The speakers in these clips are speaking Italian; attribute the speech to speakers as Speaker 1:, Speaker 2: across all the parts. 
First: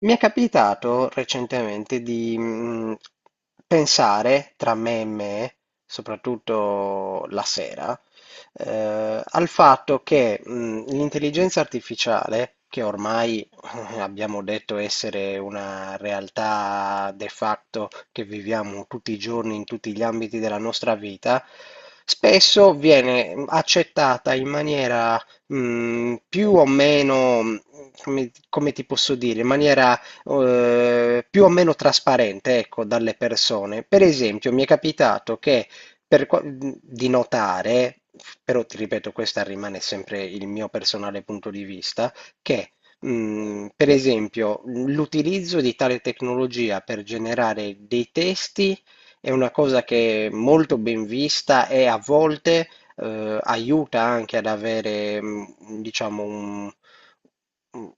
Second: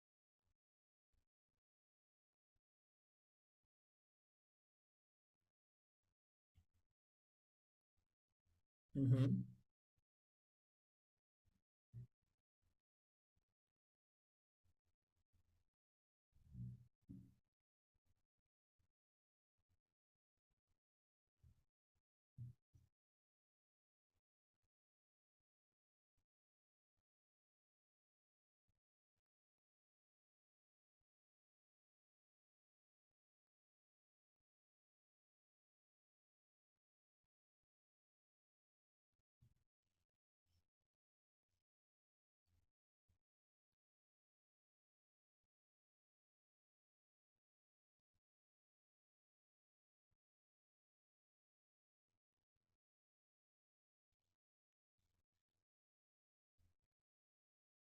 Speaker 1: Mi è capitato recentemente di pensare tra me e me, soprattutto la sera,
Speaker 2: Mhm.
Speaker 1: al fatto che l'intelligenza artificiale, che ormai abbiamo detto essere una realtà de facto che viviamo tutti i giorni in tutti gli ambiti della nostra vita, spesso viene accettata in maniera più o meno, come ti posso dire, in maniera più o meno trasparente, ecco, dalle persone. Per esempio, mi è capitato che di notare, però ti ripeto, questa rimane sempre il mio personale punto di vista, che per esempio l'utilizzo di tale tecnologia per generare dei testi è una cosa che è molto ben vista e a volte aiuta anche ad avere, diciamo, un, mm,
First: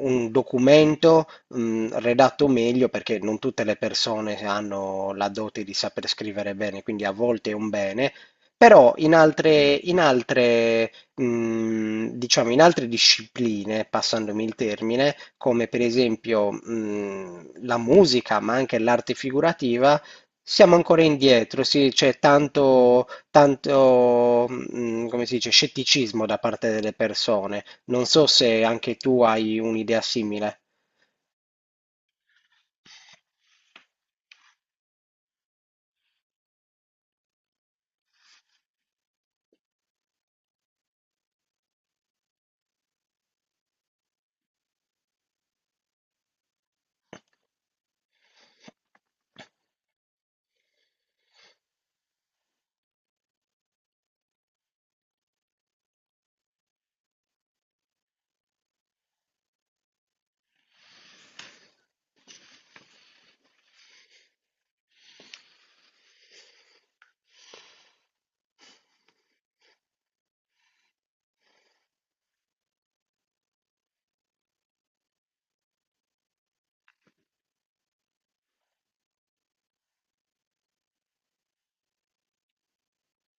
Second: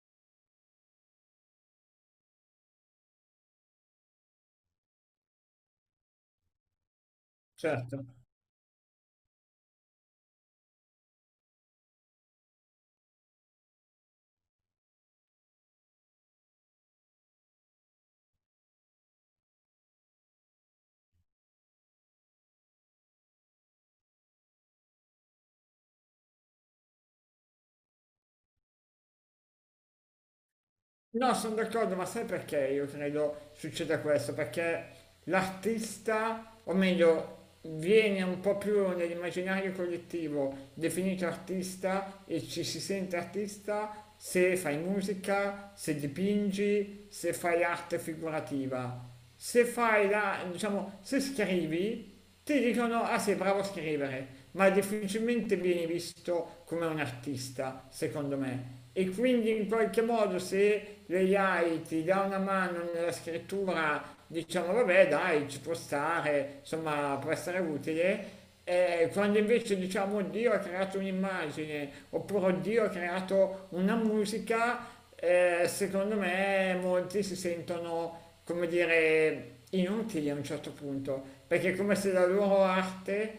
Speaker 1: un documento redatto meglio perché non tutte le persone hanno la dote di saper scrivere bene, quindi a volte è un
Speaker 2: Certo.
Speaker 1: bene, però in altre, diciamo, in altre discipline, passandomi il termine, come per esempio la musica, ma anche l'arte figurativa, siamo ancora indietro, sì, c'è tanto, come si dice, scetticismo da parte delle persone. Non so se anche tu hai un'idea simile.
Speaker 2: No, sono d'accordo, ma sai perché io credo succeda questo? Perché l'artista, o meglio, viene un po' più nell'immaginario collettivo definito artista e ci si sente artista se fai musica, se dipingi, se fai arte figurativa. Se fai la, diciamo, se scrivi, ti dicono ah sei bravo a scrivere, ma difficilmente viene visto come un artista, secondo me. E quindi in qualche modo se l'AI ti dà una mano nella scrittura, diciamo vabbè dai, ci può stare, insomma può essere utile. Quando invece diciamo Dio ha creato un'immagine oppure Dio ha creato una musica, secondo me molti si sentono, come dire, inutili a un certo punto, perché è come se la loro arte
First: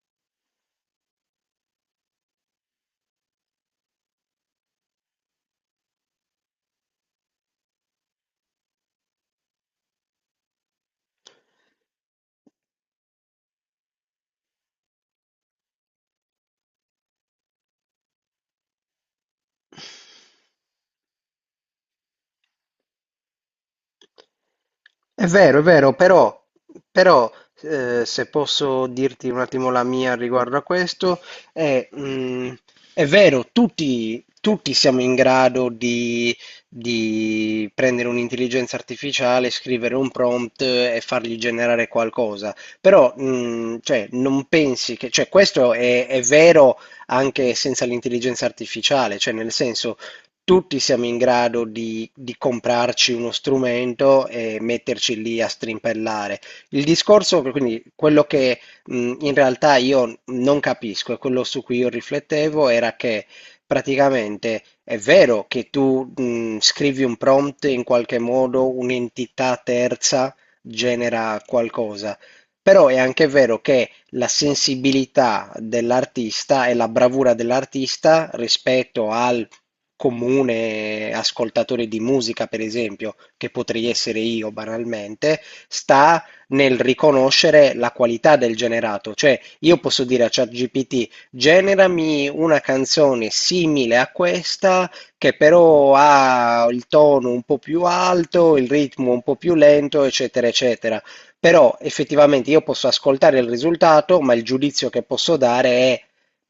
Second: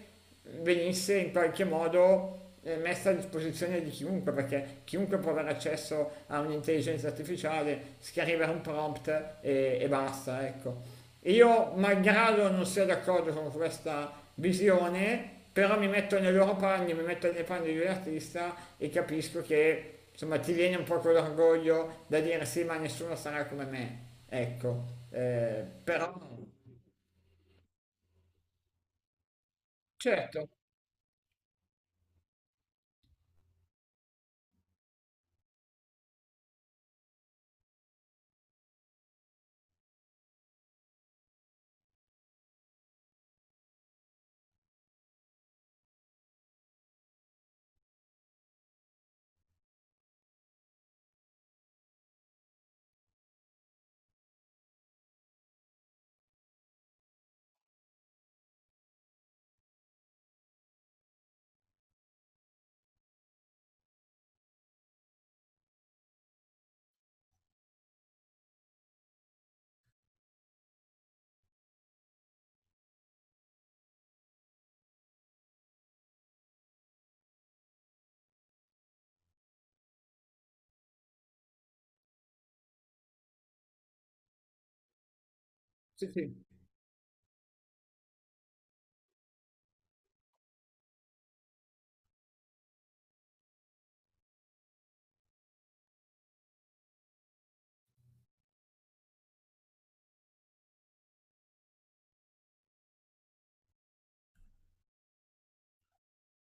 Speaker 2: venisse in qualche modo messa a disposizione di chiunque, perché chiunque può avere accesso a un'intelligenza artificiale, scrivere un prompt e basta, ecco. Io, malgrado non sia d'accordo con questa visione, però mi metto nei loro panni, mi metto nei panni di un artista e capisco che insomma ti viene un po' quell'orgoglio da dire sì, ma nessuno sarà come me. Ecco.
Speaker 1: È vero,
Speaker 2: Però
Speaker 1: però, però, se posso dirti un attimo la mia
Speaker 2: certo,
Speaker 1: riguardo a questo, è, mhmm, è vero, tutti siamo in grado di prendere un'intelligenza artificiale, scrivere un prompt e fargli generare qualcosa, però, cioè, non pensi cioè, questo è vero anche senza l'intelligenza artificiale, cioè, nel senso, tutti siamo in grado di comprarci uno strumento e metterci lì a strimpellare. Il discorso, quindi quello che in realtà io non capisco e quello su cui io riflettevo era che praticamente è vero che tu scrivi un prompt in qualche modo, un'entità terza genera qualcosa, però è anche vero che la sensibilità dell'artista e la bravura dell'artista rispetto al comune ascoltatore di musica, per esempio, che potrei essere io banalmente,
Speaker 2: sì,
Speaker 1: sta
Speaker 2: sì.
Speaker 1: nel riconoscere la qualità del generato. Cioè, io posso dire a ChatGPT, generami una canzone simile a questa, che però ha il tono un po' più alto, il ritmo un po' più lento, eccetera, eccetera. Però effettivamente io posso ascoltare il risultato, ma il giudizio che posso dare è:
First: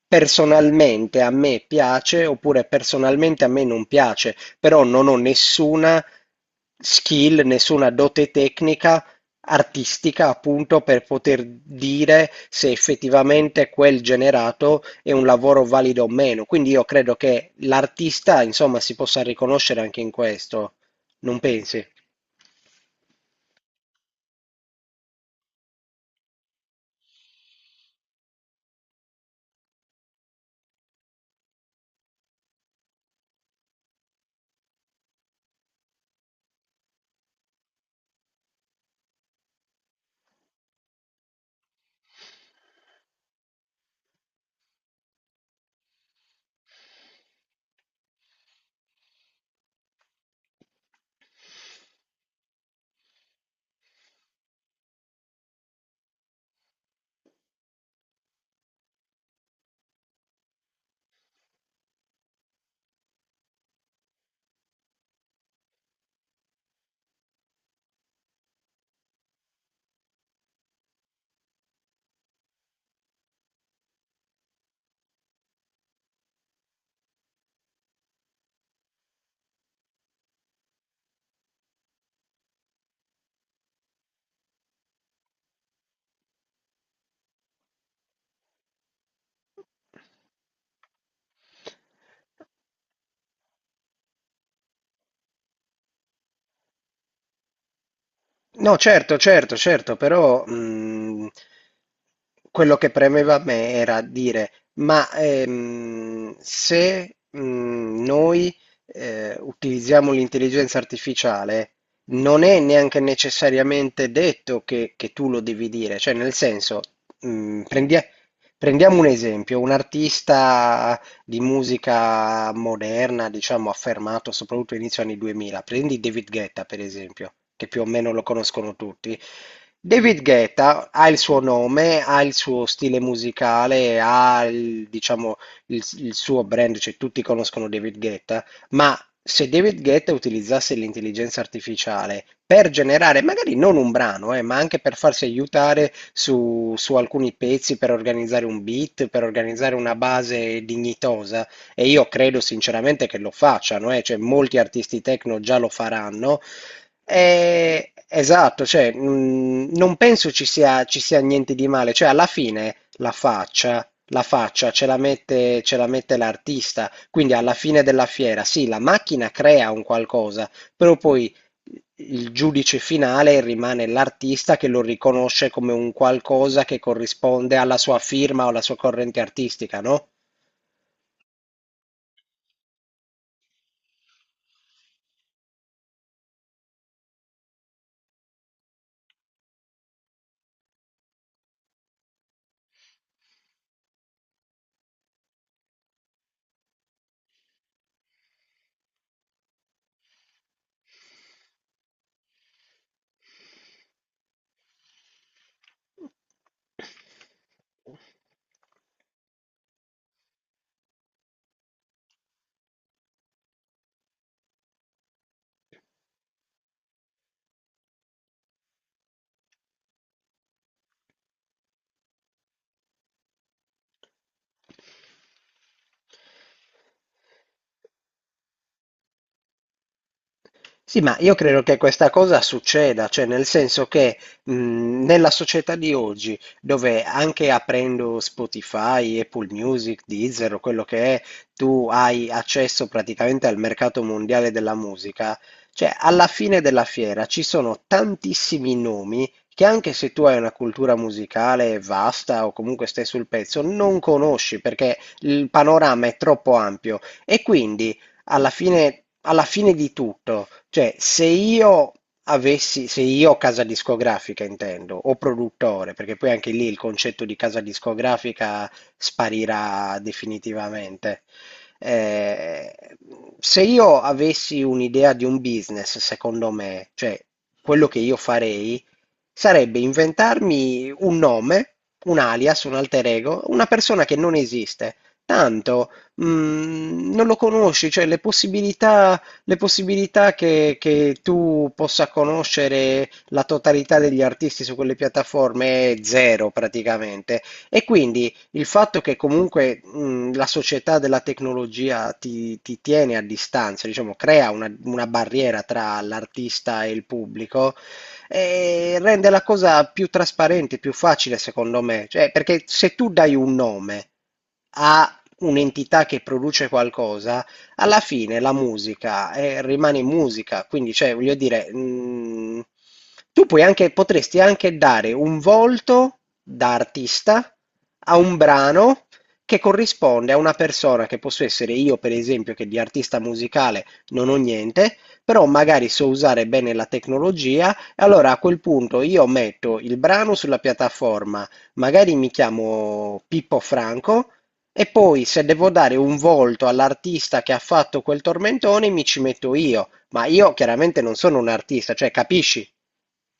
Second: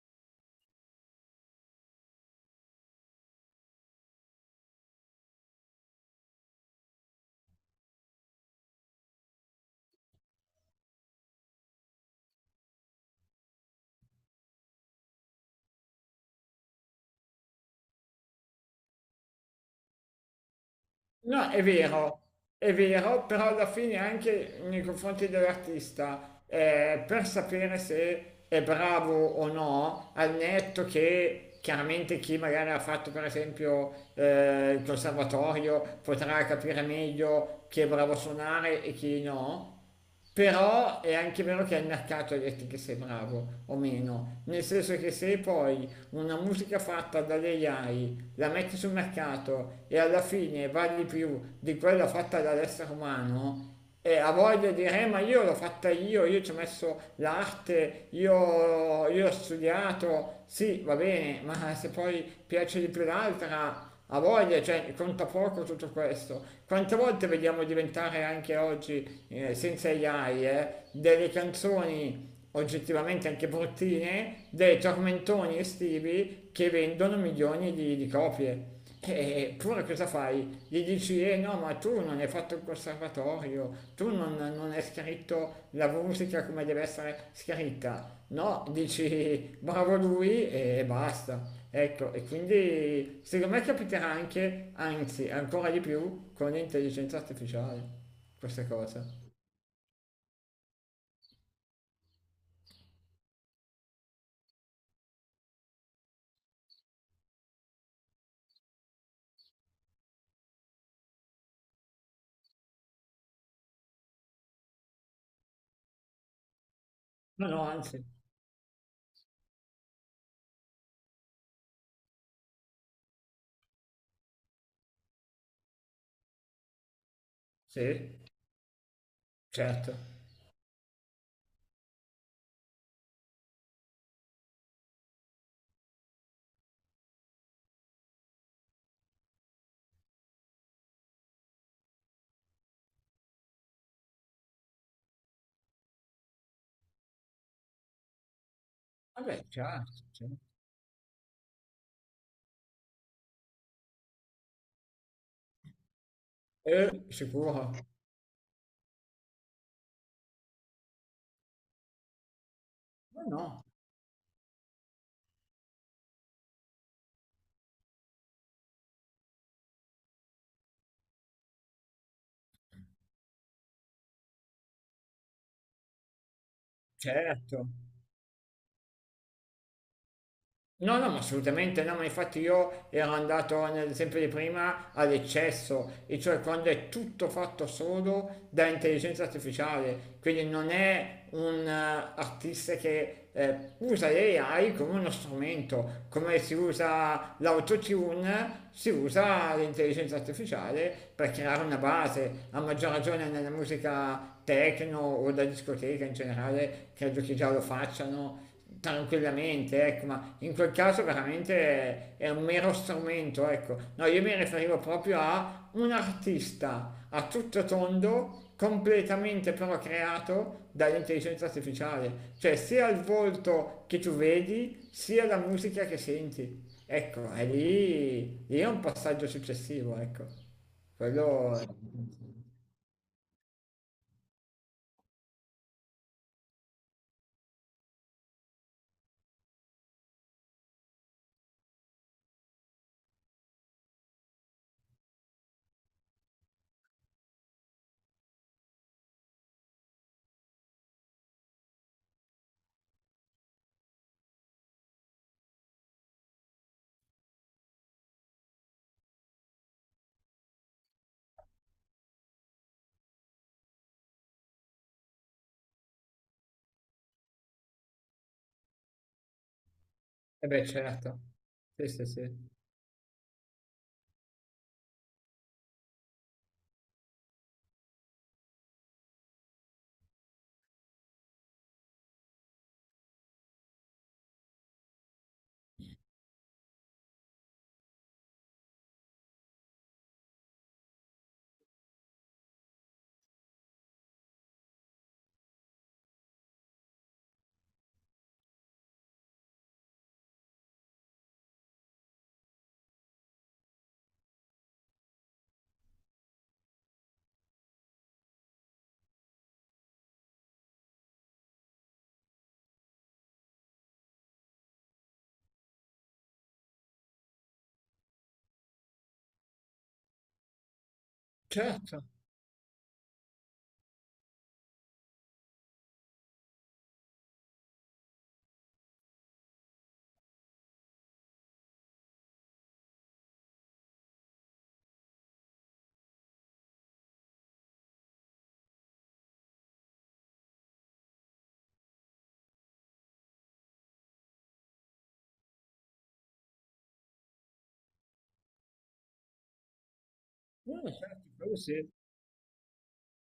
Speaker 1: personalmente a me piace oppure personalmente a me non piace, però non ho nessuna skill, nessuna dote tecnica artistica appunto per poter dire se effettivamente quel generato è un lavoro valido o meno. Quindi io credo che l'artista insomma si possa riconoscere anche in questo, non
Speaker 2: No,
Speaker 1: pensi?
Speaker 2: è vero, però alla fine anche nei confronti dell'artista, per sapere se è bravo o no, al netto che chiaramente chi magari ha fatto per esempio il conservatorio potrà capire meglio chi è bravo a suonare e chi no. Però è anche vero che è il mercato a dirti che sei bravo o meno, nel senso che se poi una musica fatta dall'AI la metti sul mercato e alla fine vale di più di quella fatta dall'essere umano e ha voglia di dire ma io l'ho fatta io ci ho messo l'arte, io ho studiato, sì va bene, ma se poi piace di più l'altra ha voglia, cioè conta poco tutto questo. Quante volte vediamo diventare anche oggi, senza AI, delle canzoni oggettivamente anche bruttine dei tormentoni estivi che vendono milioni di copie. Eppure cosa fai? Gli dici, eh no, ma tu non hai fatto il conservatorio, tu non hai scritto la musica come deve essere scritta. No, dici, bravo lui e basta. Ecco, e quindi secondo me capiterà anche, anzi, ancora di più con l'intelligenza artificiale, questa
Speaker 1: No,
Speaker 2: cosa.
Speaker 1: certo, certo, certo, però quello che premeva a me era dire, ma se noi utilizziamo l'intelligenza artificiale, non è neanche necessariamente detto che tu lo devi dire, cioè nel senso,
Speaker 2: Ma no,
Speaker 1: mh, prendi-
Speaker 2: anzi,
Speaker 1: prendiamo un esempio, un artista di musica moderna, diciamo, affermato soprattutto inizio anni 2000. Prendi David Guetta, per esempio, che più
Speaker 2: sì,
Speaker 1: o meno lo conoscono tutti.
Speaker 2: certo.
Speaker 1: David Guetta ha il suo nome, ha il suo stile musicale, ha diciamo, il suo brand, cioè tutti conoscono David Guetta, ma se David Guetta utilizzasse l'intelligenza artificiale per generare, magari non un brano, ma anche per farsi aiutare su alcuni pezzi, per organizzare un beat, per
Speaker 2: Vabbè,
Speaker 1: organizzare
Speaker 2: certo,
Speaker 1: una
Speaker 2: certo.
Speaker 1: base dignitosa, e io credo sinceramente che lo facciano, cioè molti artisti techno già lo faranno.
Speaker 2: Sicuro?
Speaker 1: Esatto, cioè, non penso ci sia niente di male, cioè alla fine
Speaker 2: Ma no,
Speaker 1: la faccia ce la ce la mette l'artista. Quindi alla fine della fiera, sì, la macchina crea un qualcosa, però poi il giudice finale rimane l'artista che lo riconosce come un qualcosa che corrisponde
Speaker 2: certo.
Speaker 1: alla sua firma o alla sua corrente artistica, no?
Speaker 2: No, no, ma assolutamente no, ma infatti io ero andato nell'esempio di prima all'eccesso, e cioè quando è tutto fatto solo da intelligenza artificiale, quindi non è un artista che usa l'AI come uno strumento, come si usa l'autotune, si usa l'intelligenza artificiale per creare una base, a maggior ragione nella musica techno o da discoteca in generale, credo che già lo facciano tranquillamente, ecco, ma in quel caso veramente è un mero strumento, ecco. No, io mi riferivo proprio a un artista a tutto tondo, completamente però creato dall'intelligenza artificiale, cioè sia il volto che tu vedi, sia la musica che senti. Ecco, è lì, lì è un passaggio successivo, ecco.
Speaker 1: Sì, ma io
Speaker 2: Quello,
Speaker 1: credo che questa cosa succeda, cioè nel senso che nella società di oggi, dove anche aprendo Spotify, Apple Music, Deezer o quello che è, tu hai accesso praticamente al mercato mondiale della musica, cioè alla fine della fiera ci sono tantissimi nomi che anche se tu hai una cultura musicale vasta o comunque stai sul pezzo, non conosci perché il panorama è troppo ampio e quindi alla fine di tutto, cioè se io avessi, se io casa discografica intendo, o produttore, perché poi anche lì il concetto di casa discografica sparirà
Speaker 2: eh beh, certo.
Speaker 1: definitivamente.
Speaker 2: Sì, sì, sì.
Speaker 1: Eh, se io avessi un'idea di un business, secondo me, cioè quello che io farei sarebbe inventarmi un nome, un alias, un alter ego, una persona che non esiste. Tanto non lo conosci, cioè le possibilità che tu possa conoscere la totalità degli artisti su quelle piattaforme è zero praticamente. E quindi il fatto che comunque la società della tecnologia ti tiene a distanza, diciamo, crea una barriera tra l'artista e il pubblico, rende la cosa più trasparente, più facile secondo me. Cioè, perché se tu dai un nome a un'entità che produce qualcosa, alla fine la musica rimane musica, quindi cioè, voglio dire,
Speaker 2: Certo.
Speaker 1: tu puoi anche, potresti anche dare un volto da artista a un brano che corrisponde a una persona che posso essere io, per esempio, che di artista musicale non ho niente, però magari so usare bene la tecnologia, e allora a quel punto io metto il brano sulla piattaforma, magari mi chiamo Pippo Franco e poi se devo dare un volto all'artista che ha fatto quel tormentone mi ci metto io, ma io
Speaker 2: No,
Speaker 1: chiaramente non
Speaker 2: certo,
Speaker 1: sono un
Speaker 2: quello sì.
Speaker 1: artista, cioè capisci?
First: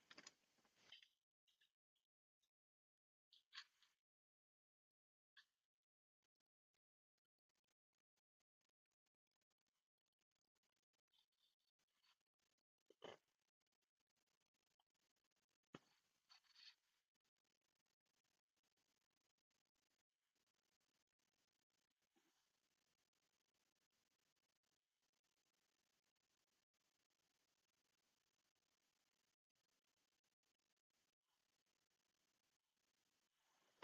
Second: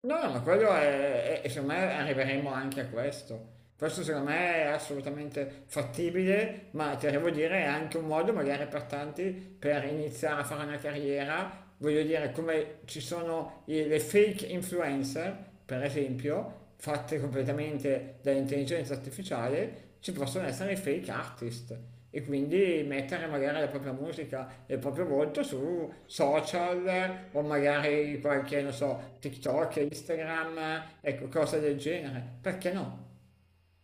Speaker 2: No, no, ma quello è- e secondo me arriveremo anche a questo. Questo secondo me è assolutamente fattibile, ma ti devo dire è anche un modo magari per tanti per iniziare a fare una carriera. Voglio dire, come ci sono i- le fake influencer, per esempio, fatte completamente dall'intelligenza artificiale, ci possono essere i fake artist e quindi mettere magari la propria musica e il proprio volto su social o magari qualche, non so, TikTok, Instagram, ecco, cose del genere. Perché no?